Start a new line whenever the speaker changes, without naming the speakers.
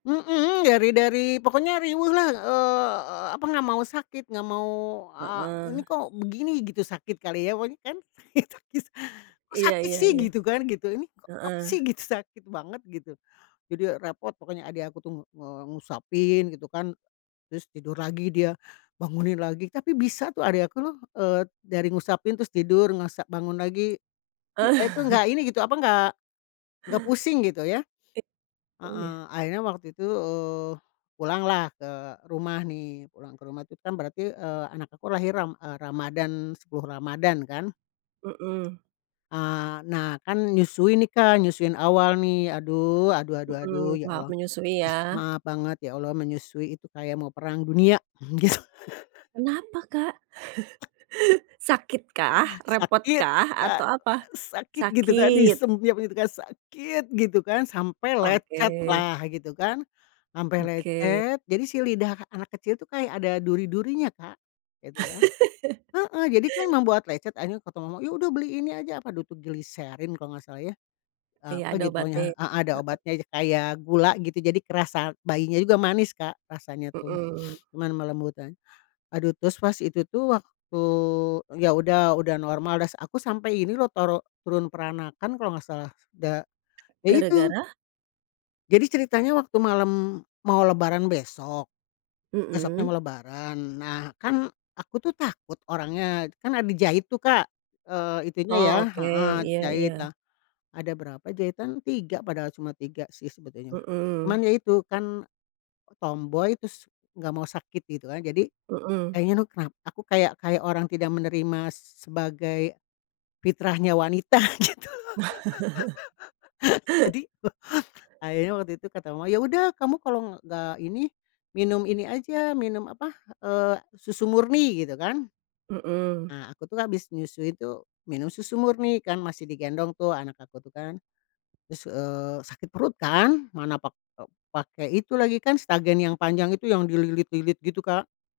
Mmm, dari dari pokoknya riweh lah, eee, apa nggak mau sakit nggak mau a
Heeh.
ini kok begini gitu, sakit kali ya [unintelligible] kok
Iya
sakit
iya
sih
iya,
gitu kan, gitu ini kok apa
heeh.
sih gitu sakit banget gitu. Jadi ya repot pokoknya adik aku tuh ng nge ngusapin gitu kan. Terus tidur lagi dia, bangunin lagi tapi bisa tuh adik aku loh, eee, dari ngusapin terus tidur ngusa bangun lagi. I a itu nggak ini gitu, apa ga ga pusing gitu ya.
I oh ya?
Heeh, akhirnya waktu itu, eee, pulanglah ke rumah nih, pulang ke rumah tuh kan berarti, eee, anak aku lahir ram eee, Ramadhan, 10 Ramadhan kan.
Mhm.
Ah, nah kan nyusui nih, Kak, nyusuin awal nih, aduh aduh aduh aduh
Mhm,
ya
tahap
Allah,
menyusui ya.
maaf banget ya Allah menyusui itu kayak mau perang dunia gitu.
Kenapa, Kak? Sakitkah?
Sakit
Repotkah?
Kak,
Atau apa?
sakit gitu kan,
Sakit.
disempiap gitu kan, sakit gitu kan sampai lecet
Oke.
lah gitu kan. Sampai
Oke.
lecet jadi si lidah anak kecil tuh kayak ada duri durinya, Kak, gitu kan, heeh, jadi tuh emang buat lecet, akhirnya kata mamah, yaudah beli ini aja, apa dulu tuh gliserin kalau nggak salah ya.
Iya
Apa
ada
gitu
obatnya,
pokoknya heeh a ada
heeh.
obatnya aja kayak gula gitu jadi kerasa bayinya juga manis, Kak, rasanya tuh,
Mhm.
cuma melembutkan. Aduh terus pas itu tuh waktu yaudah, udah normal udah s aku sampai ini loh toro turun peranakan kalo gak salah da ya itu.
Gara-gara?
Jadi ceritanya waktu malam mau Lebaran besok. Besoknya mau
Mhm.
Lebaran, nah kan aku tuh takut orangnya kan ada jahit tuh, Kak, eee, itunya ya
Oh oke,
heeh,
iya
jahit
iya.
lah. Ada berapa jahitan, 3 padahal cuma 3 sih sebetulnya.
Mhm.
Cuman ya itu kan tomboy tus nggak mau sakit gitu kan jadi,
Mhm.
kayaknya nuh kena aku kayak kayak orang tidak menerima sebagai, fitrahnya wanita gitu. Jadi akhirnya waktu itu kata mama, "yaudah kamu kalau nggak ini, minum ini aja, minum apa eee, susu murni" gitu kan.
Mhm.
Ah, aku tuh habis nyusui tuh minum susu murni kan masih digendong tuh anak aku tuh kan. Terus, eee, sakit perut kan, mana pak eee, pake itu lagi kan stagen yang panjang itu yang dililit-lilit gitu, Kak.